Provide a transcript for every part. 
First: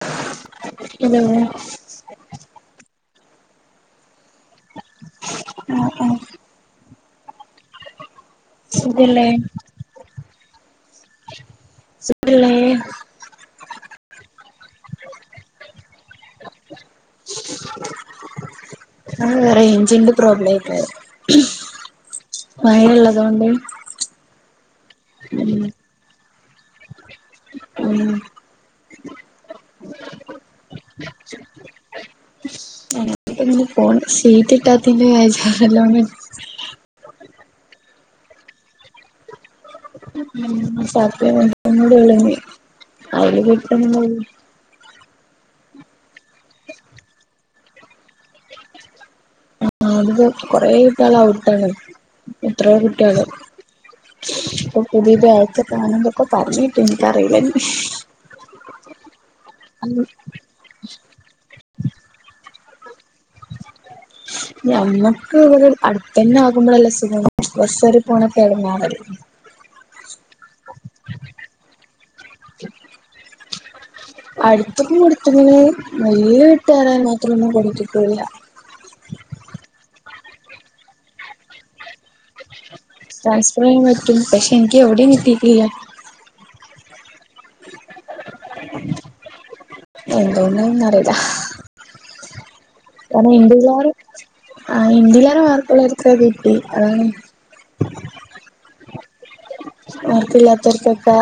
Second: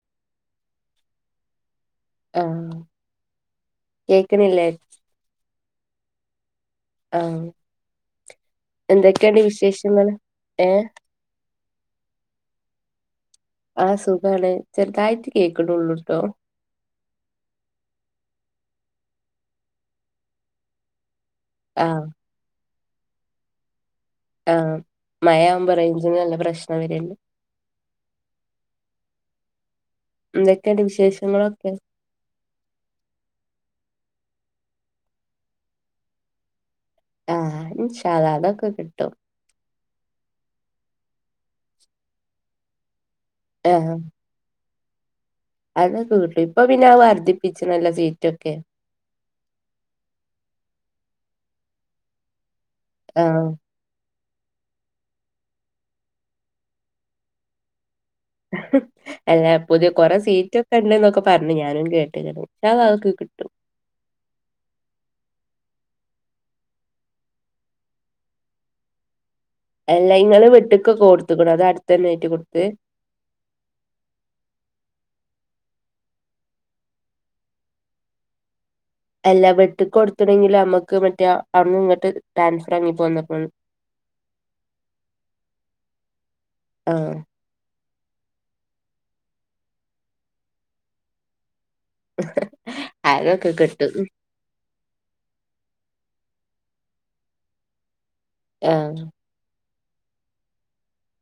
[unintelligible] ആ കേക്കണില്ലേ? മം മം. ആ സുഖല്ലേ എന്തൊക്കെയണ്ട് വിശേഷങ്ങള് ഏ. സുഖല്ലേ. ആ സുഖാണ്. ചെറുതായിട്ട് കേൾക്കണള്ളൂട്ടോ. ആ റേഞ്ചിന്റെ പ്രോബ്ലം ആയിട്ടത്. ആ. മഴയുള്ളതുകൊണ്ട്. ആ മഴ ആവുമ്പോ റേഞ്ചിന് നല്ല പ്രശ്നം വരുണ്ട്. ഉം എന്തൊക്കെയണ്ട് വിശേഷങ്ങളൊക്കെ. [unintelligible] [unintelligible] ആ ഇൻഷാ അള്ളാ അതൊക്കെ കിട്ടും. മം കുറച്ചു ദിവസംകുടി ഉള്ളു ഇനി [unintelligible] അതെ കിട്ടു. ഇപ്പൊ പിന്നെ വർദ്ധിപ്പിച്ചല്ലോ സീറ്റൊക്കെ. ആ അതില് കൊറെ കുട്ടികള് ഔട്ടാണ്. എത്രയോ കുട്ടികള്. ആഹ് ഇപ്പ പുതിയ [unintelligible] [unintelligible] അല്ല പുതിയ കൊറെ സീറ്റ് [unintelligible] എന്നൊക്കെ പറഞ്ഞ് ഞാനും കേട്ട്. ഇൻഷാ അള്ളാ അത്ക്ക് കിട്ടും. ഞങ്ങക്ക് ഇവട അടുത്തന്നെ ആകുമ്പോഴല്ല സുഖം. ബസ്‌ കേറി പോണ [unintelligible] എല്ല ഇങ്ങള് വീട്ടിക്ക് കൊടുതൊക്കണോ, അത് അടുത്ത തന്നെ ആയിട്ട് കൊടുത്ത്. അടുത്തൊന്നും കൊടുത്തിന് വലിയ [unintelligible] മാത്രമൊന്നും പഠിപ്പിക്കുല്ല. എല്ലാ [unintelligible] കൊടുത്തണെങ്കിലും നമ്മുക്ക് മറ്റേ അന്ന് ഇങ്ങോട്ട്. [unintelligible] ട്രാൻസ്പറിനു പറ്റും. പക്ഷെ എനിക്ക് എവിടെയും കിട്ടീട്ടില്ല. ആ. [inaudible] എന്തന്ന ഒന്നും അറിയില്ല. [inaudible] കാരണം കിട്ടും [unintelligible] ആ [unintelligible] മാർക്കൊള്ളവർക്കു കിട്ടി. അതാണ് ആ മാർക്കില്ലാതൊർക്കൊക്ക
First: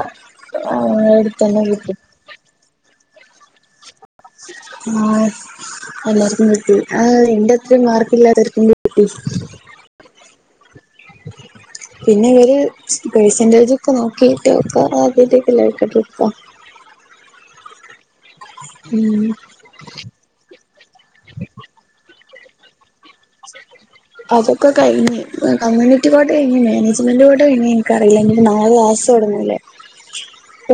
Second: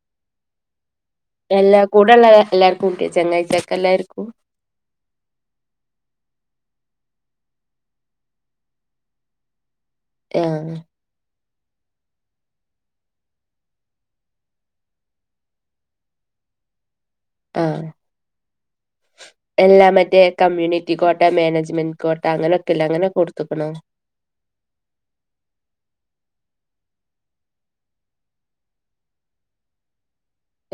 ആ എടു എല്ലാ കൂടെ എല്ലാർക്കും കീട്ടിയ ചങ്ങായ്കോക്കെ എല്ലാർക്കും. ആ എല്ലാർക്കും കിട്ടി. ആ എന്റെ അത്രയും മാർക്ക് ഇല്ലാത്തർക്കും കിട്ടി. ആ [unintelligible] പിന്നെ ഇവര് പെസെന്റേജൊക്കെ നോക്കിയിട്ട് [unintelligible] ആഹ് ഉം എല്ലാ മറ്റേ കമ്മ്യൂണിറ്റി കോട്ട, മാനേജ്മെന്റ് കോട്ട, അങ്ങനെക്കെല്ലെ അങ്ങനെ കൊടു [unintelligible] അതൊക്കെ കഴിഞ്ഞ്. കമ്മ്യൂണി കോട്ട കഴിഞ്ഞ്, മാനേജ്മെന്റ് കോട്ട കഴിഞ്ഞ് ഇൻകറീല നാളെ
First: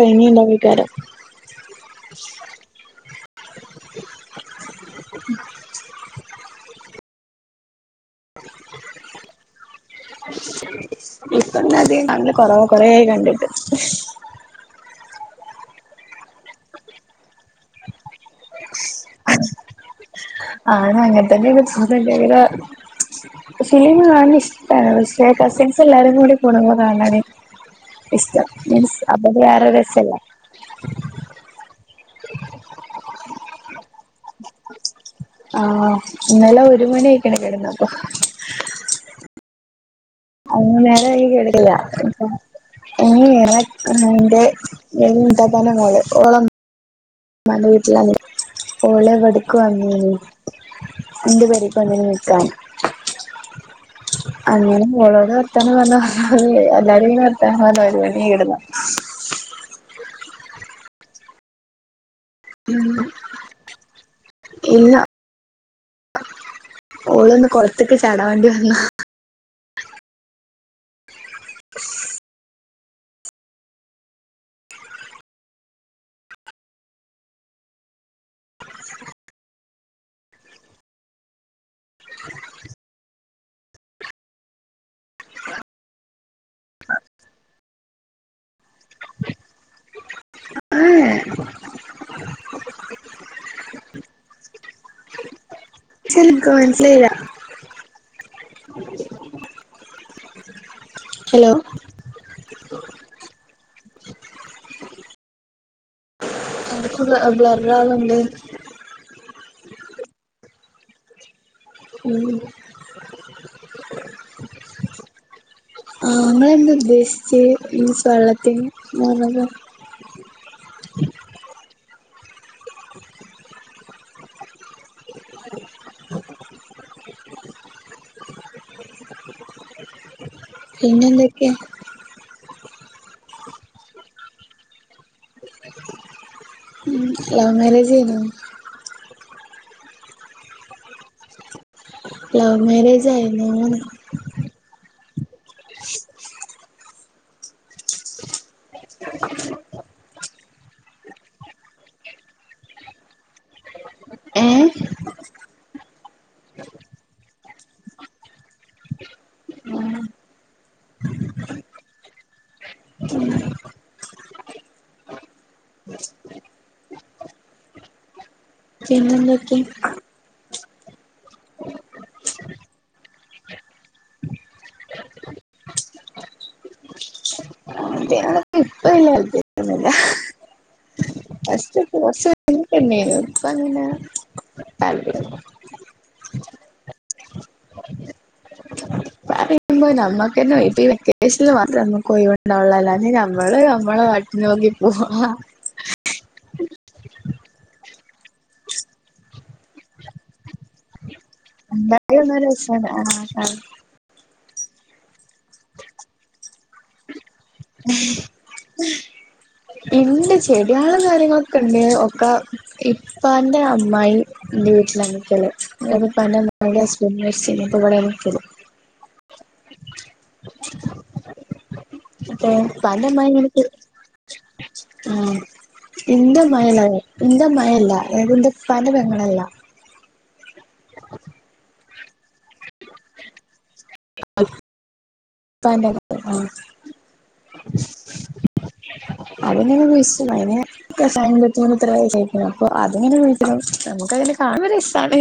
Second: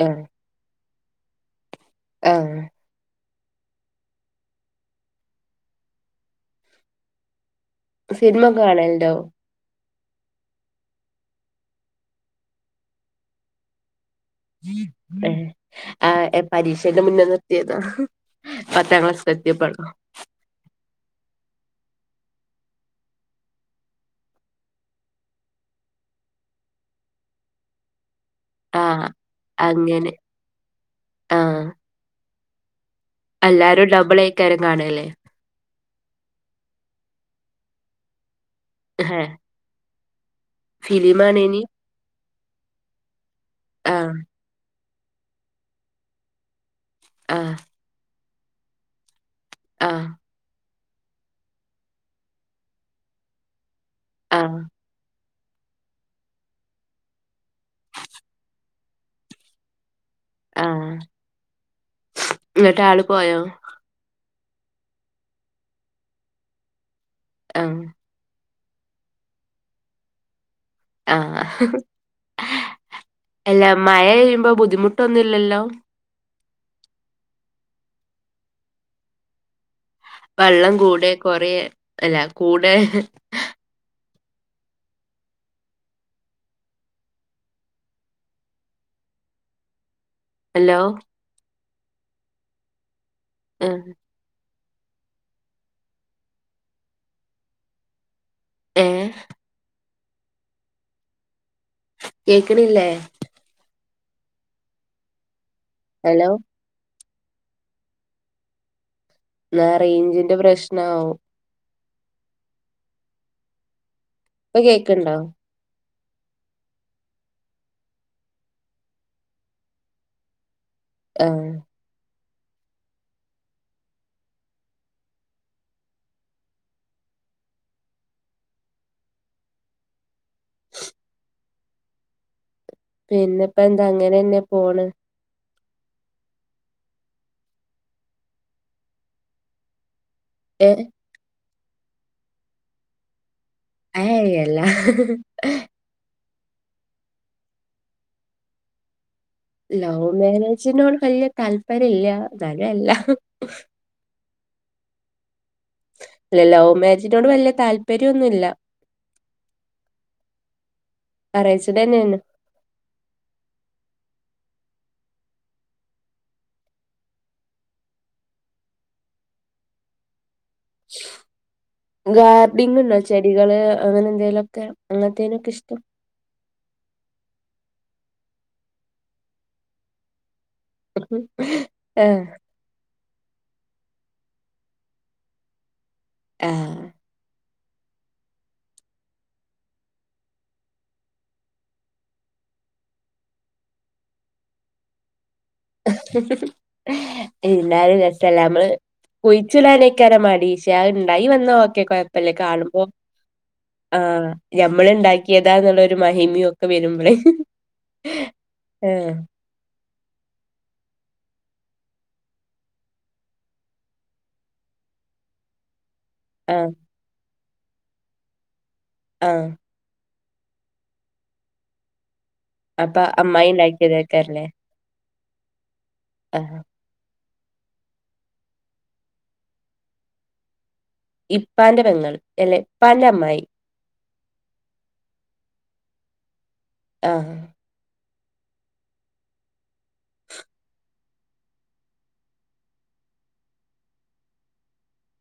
ആഹ് [unintelligible] ആഹ് [inaudible] സിനിമൊക്കെ കാണല്ണ്ടോ? [unintelligible] കൊറവ കൊറേയായി കണ്ടിട്ട് ഏഹ് ആഹ് പരീക്ഷന്റെ മുന്നെ നിർത്തിയതാ. പത്താംക്ലാസിലെത്തിയപ്പ ആണ് അങ്ങൻത്തന്നെണ് [unintelligible] സിനിമ കാണ് ണത് ഇഷ്ടാണ്, പക്ഷെ കസിൻസ് എല്ലാരും കൂടി കൂടുമ്പോ കാണ് ണാണ് ഇഷ്ടം, മീൻസ് ആഹ് അപ്പൊ വേറൊരു അങ്ങനെ രസല്ലെ? എല്ലാരുണ്ടാവുമ്പളൈകാരം കാണലേ? ആഹ് ഇന്നലെ ഒരു മണിയയ്ക്ക്ണ് കെട്ന്നപ്പൊ. ഹേ [unintelligible] ആഹ് [unintelligible] ആഹ് മ്മാന്റെ വീട്ടിലാണ്. ഓള് ഇവയ്ക്ക് ആ. വന്നീനി. ഇന്റെ പെരീക്ക് വന്നീനി നിക്കാൻ. ആ. [unintelligible] വർത്താനം പർഞാ [unintelligible] എല്ലാരുങനെ വർത്താനം പറഞ്ഞ് ഒരു മണിയായി കെടന്നപ്പോ ആഹ് ഇന്ന്ട്ടാള് ഉം പോയോ? ഇല്ല, ഓള്ന്ന് ആ. കൊളത്ത്ക്ക് ചാടാൻ വേണ്ടി വന്നീ ആഹ് ഹ് ഹ് ഹ്. എല്ല മഴയ്യ്മ്പോ ബുദ്ധിമുട്ടൊന്നുല്ലല്ലോ? വള്ളം കൂടെ കൊറ്യേ അല്ല കൂടേ ഹലോ? ആഹ് ഏ ആഹ് [unintelligible] മനസ്സിലായില്ല. ഏഹ് ഹലോ കേക്ക്ണില്ലേ? ഹലോ [unintelligible] ബ്ലറാവ്ന്ന്ണ്ട്. ന്നാ റെയ്ഞ്ച്ന്റെ പ്രശ്നാവും. [unintelligible] ഇപ്പൊ കേക്ക്ണ്ടോ? ആഹ് ങ്ങളെന്താ ഉദ്ദേശിച്ചേ? ഈ വള്ളത്തിന് [unintelligible] ആഹ് പിന്നെന്തൊക്കെ? പിന്നെപ്പെന്താ അങ്ങനെന്നെ പോണ്. ലവ് മാരേജേനു. ഏഹ്? ലവ് മേരേജായിരുന്നൂന്ന്. ഏയ് അല്ല, ഹ് ഹ് ഹ് ഹ് ലവ് മാരേജിനോട് വല്യ താല്പര്യല്ല, ഇന്നാലും അല്ല. ഏ ല്ല ലവ് മാരേജിനോട് വല്യ താല്പര്യന്നുല്ല. ആറാച്ച തന്നെയാണ് പിന്നെ ന്തൊക്കെ ഗാർഡിങ് ഉണ്ടോ ചെടികള് അങ്ങനെ എന്തേലുംക്കെ അങ്ങനത്തേനൊക്കെ ഇഷ്ടം അ അതെയ [unintelligible] ഇപ്പല്ല [unintelligible] കുറ ആഹ് [unintelligible] ഇപ്പ അങ്ങനെ ത ആഹ ുമ്പോ നമ്മുക്ക് തന്നെ ഇപ്പഈെക്കേഷനിൽ മാത്രേ നമ്മുക്ക് ഒഴിവ് ണ്ടവോള്ളൂ അല്ലന്ന നമ്മള് നമ്മെ പാട്നോക്കി [unintelligible] [unintelligible] എല്ലാലും രസല്ല നമ്മള് കൊഴിച്ചുടാനൊക്കാര മടി ശേ അഹ് ഇണ്ടായി വന്ന് എന്ന ഓക്കെ എന്തായാലും കൊഴപ്പില്ലേ ഒന്നും കാണുമ്പോ രസാണ് ആഹ് ആഹ് ആഹ ഞമ്മൾ ഉണ്ടാക്കിയതാ എന്നുള്ളരു മഹിമിയും ഒക്കെ വരുമ്പോൾേ [unintelligible] ഇൻണ്ട് ചെടിയാളും കാര്യങ്ങളൊക്കെ ഇണ്ട് ഒക്കെ ഇപ്പാന്റെ അമ്മായി ഇന്റെ വീട്ടിലാനിക്കൽ ഇപ്പ ന്റെ ആഹ് അമ്മായിന്റെ ഹുസ്ബന്റ് മരിച്ചക് ണ് അപ്പ ഇവിടെ നിക്കൽ ആ അപ്പെ അപ്പൊ പ്പന്റെ അമ്മായിന്റെ അമ്മായി എനിക്ക് ഇണ്ടാക്കിയതേക്കാരല്ലേ ആഹ ആഹ് ഇന്റെഅമ്മായി അമ്മായില്ല ഇന്റെ ഇപ്പ ന്റെ പെങ്ങളല്ല [inaudible] ഇപ്പാന്റെ പെങ്ങൾ അല്ലെ ഇപ്പാന്റെ അമ്മായി [unintelligible] ഇപ്പന്റെ അമ്മായി ആ ആ അയിന് വയ സുണ്ട് അയിന് കഷായം വെച്ച് ങ്ങനെ [unintelligible] അത് ങ്ങനെ [unintelligible] നമ്മുക്ക് അയിൽ കാണാൻ രസണ്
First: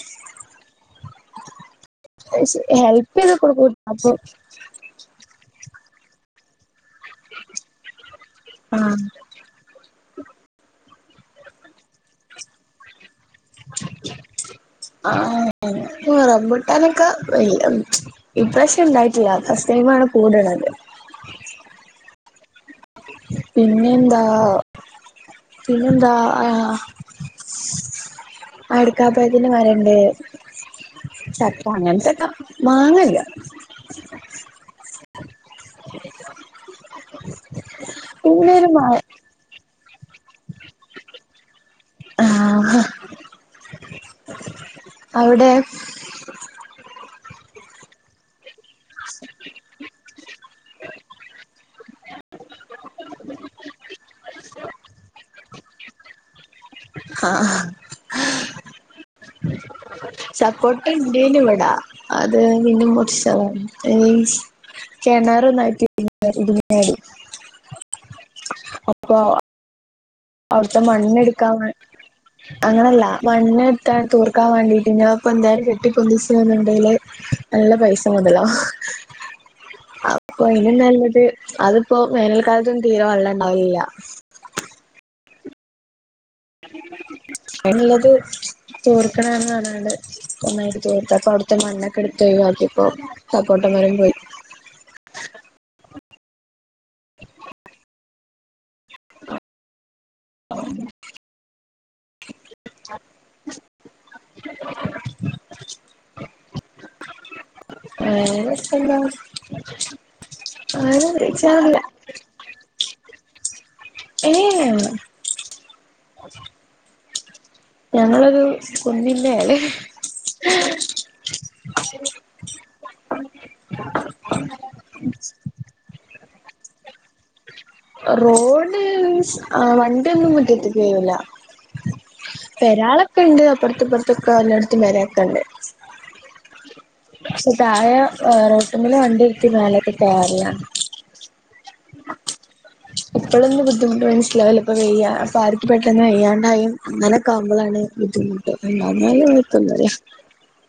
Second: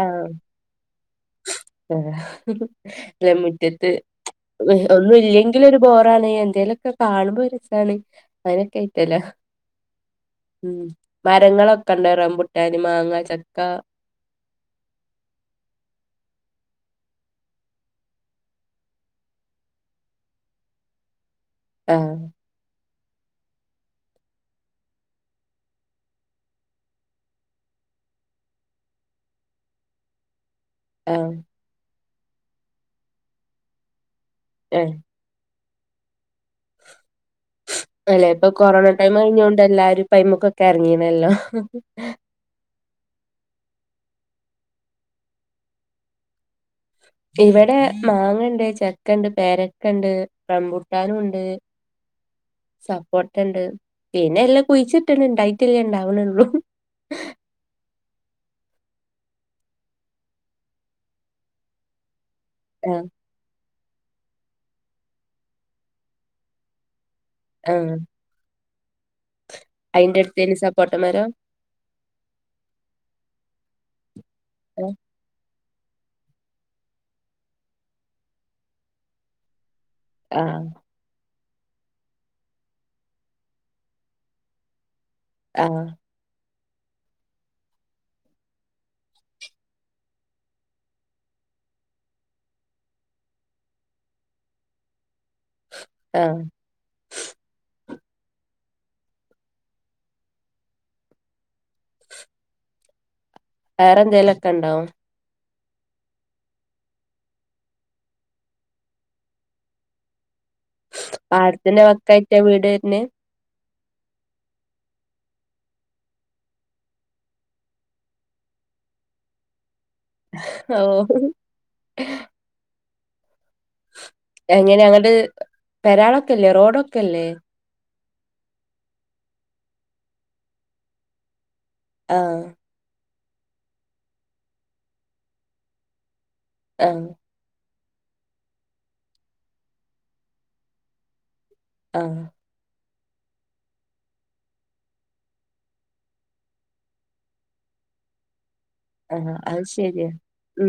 ആഹ [unintelligible] പക്ഷെ ഹെൽപ് ആ ചെയ്ത് കൊടുക്കും മുറ്റത്ത് അപ്പൊ [unintelligible] ഒന്നും ഇല്ലെങ്കിൽ ഒരു ബോറാണ് എന്തേലുംക്കെ കാണുമ്പോ രസമാണ് അങ്ങനൊക്കെ ആഹ് ആയിട്ടല്ലോ ഉം മരങ്ങളൊക്കെ ഉണ്ട റബുട്ടാന് മാങ്ങ ചക്ക ആ റമ്പുട്ടാനൊക്കെ വല്ല ഇപ്രവിഷംഇണ്ടായിട്ടില്ലഫാസ്റ്റ് ടൈമാണ് കൂടള്ള ത് ആഹ പിന്നെ എന്താ പിന്നെന്തആ അടക്കാപ്പയതിന്റെ മരണ്ട് ആഹ് ചക്ക അങ്ങനത്തൊക്കെ മാങ്ങല്ല ഹെ [unintelligible] അല്ലെ ഇപ്പൊ പിന്നെ ഒരു മ കൊറോണ ടൈം കഴിഞ്ഞോണ്ട് എല്ലാരും പൈമുക്കൊക്കെ ഇറങ്ങീണല്ലോ ആ അവിടെ ഇവിടെ മാങ്ങ ഇണ്ട് ചക്ക ഇണ്ട് പേരക്കണ്ട് റമ്പുട്ടാനും ഇണ്ട് സപ്പോട്ടണ്ട് പിന്നെ എല്ലാം കുഴിച്ചിണ് ഇണ്ടായിട്ടല്ലേ ഉണ്ടാവണള്ളൂ ആഹ സപ്പോട്ടഇൻ ണ്ടായിന് ഇവിടാ അത് പിന്ന ആഹ് മുറി [unintelligible] കിണർ ഒന്നായിട്ട് ഇങ്ങ ഇട്ന്നാ ടി ആഹ അപ്പോ അയിന്റെ അടുത്തേന് അവിടുത്തെ സപ്പോട്ട മരം മണ്ണ്എടുക്കാൻ വേണ്ടി അങ്ങനല്ല മണ്ണ് ക്കാ തൂർക്കാൻ ആഹ് വേണ്ടിറ്റ് ന്നാ എന്തായാലും ചെ കെട്ടിപൊന്തിച്ച് ണ്ടൽ നല്ല പൈസ മുതലവും അപ്പൊ അതിലും നല്ലത് അതിപ്പോ വേനൽക്കാലത്തൊന്നും തീരെ വെള്ളം ഉണ്ടാവലില്ല ആഹ് എന്നത്? തൂർക്കണന്ന് കാണാണ്ട് ഒന്നായിട്ട് തോർത്ത അപ്പൊ അവിടുത്തെ മണ്ണൊക്കെ എടുത്തൊഴിവാക്കിപ്പോ സപ്പോട്ടമരം പോയി ആഹ് [inaudible] [inaudible] വേറെ എന്തേലൊക്കെ ഇണ്ടോ? വേറെപ്പോന്താ? ആരും വിളിച്ചാറില്ല്യ എവിടെയാര്ന്ന്? ഏഹ് ഞങ്ങളൊരു കുന്നിന്റെ മേലെ ആഹ് എങ്ങനെ അങ്ങട് പരാളൊക്കെല്ലേ റോഡ്ക്കെല്ലേ? റോഡ് ആഹ് വണ്ടിയൊന്നും മിറ്റത്ത് കേറുല ആഹ് പരാളൊക്കെ ഉണ്ട് അപ്പുറത്ത്പ്പുറത്തൊക്കെ എല്ലായിടത്തും പരൊക്കെ ഉണ്ട് ആഹ് പക്ഷെ താഴെ റോഡ് മേൽ വണ്ടി നീരുത്തി മേലോട്ട് കേറലാണ് ആഹ് ഇപ്പോഴൊന്നും ബുദ്ധിമുട്ട് മനസ്സിലാവുല്ല ഇപ്പോ വെയ്യ അപ്പ ആർക്ക് പെട്ടെന്ന് വെയ്യാണ്ടായ അങ്ങനെ ഒക്കെ ആമ്പോളാണ് ബുദ്ധിമുട്ട് അല്ലാതെ വേറെ കുഴപ്പൊന്നുമില്ല മ്ഹ്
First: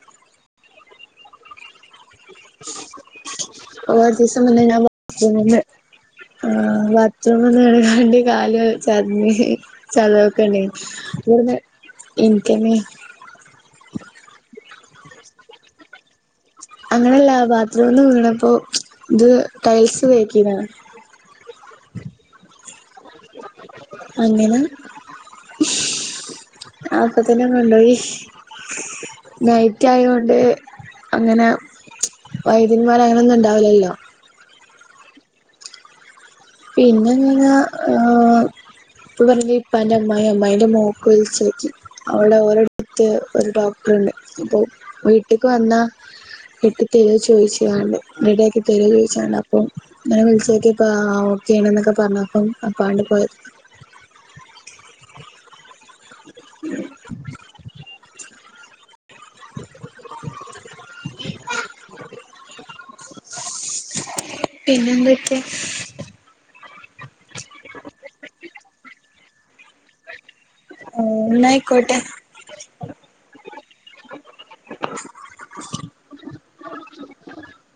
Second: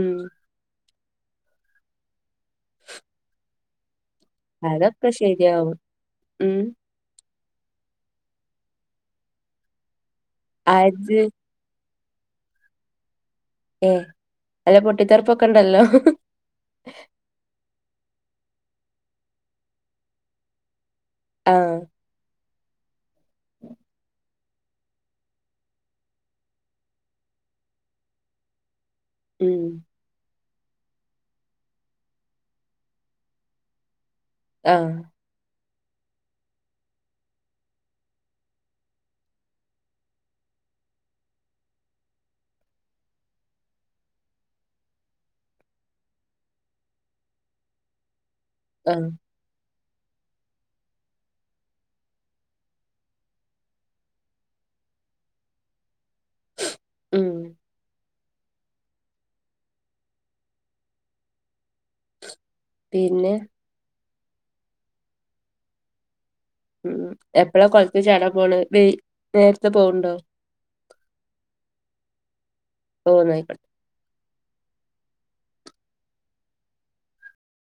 [inaudible] [unintelligible] അതൊക്കെ ശെരിയാവും ഉം കാല് ചതാഞ് അത് ചതാവൊക്കെണ്ടണ്ടേനി [unintelligible] ഇൻക്ക്ന്നെ ആഹ് അല്ല പൊട്ടിത്തെറിപ്പൊക്കെ ഉണ്ടല്ലോ അങ്ങനെയല്ല ബാത്റൂമീന്ന് വീണപ്പോ ഇത് ടൈൽസ് വേക്കീനാ ആഹ് അങ്ങനെ ആപ്പ തന്നെ കൊണ്ടോയി ഉം നൈറ്റ് ആയോണ്ട് അങ്ങനെ വൈദ്യന്മാർ അങ്ങനെൊന്നും ഉണ്ടാവില്ലല്ലോ? ആഹ് പിന്നെങ്ങനെ ആഹ് ഇപ്പപറഞ്ഞ ഇപ്പ അന്റെ അമ്മായി അമ്മായിന്റെ മോക്ക് വിളിച്ചോക്കി അവിടെ ഒരടത്ത് ഒരു ഡോക്ടറുണ്ട് അപ്പൊ വീട്ട്ക്ക് വന്നാ കെട്ടിതരോ ചോദിച്ചണ്ട് റെഡിയാക്കി വെളി ആഹ് വെച്ച്കണ്ടപ്പം അങ്ങനെ വിളിച്ചനോക്കിപ്പ ആഹ് ഓക്ക ആണ എന്നൊക്കെ പറഞ്ഞപ്പം അപ്പാണ്ടിപോയി ഉം [inaudible] [inaudible] പിന്നെ? പിന്നെന്തൊക്കെ? മ്ഹ് എപ്പഴാ കൊളത്തിൽചാടാൻ പോണ വി നേരത്തെ പോണുണ്ടോ? മ്ഹ് ന്നായിക്കോട്ടെ. ഓഹ് ന്നായി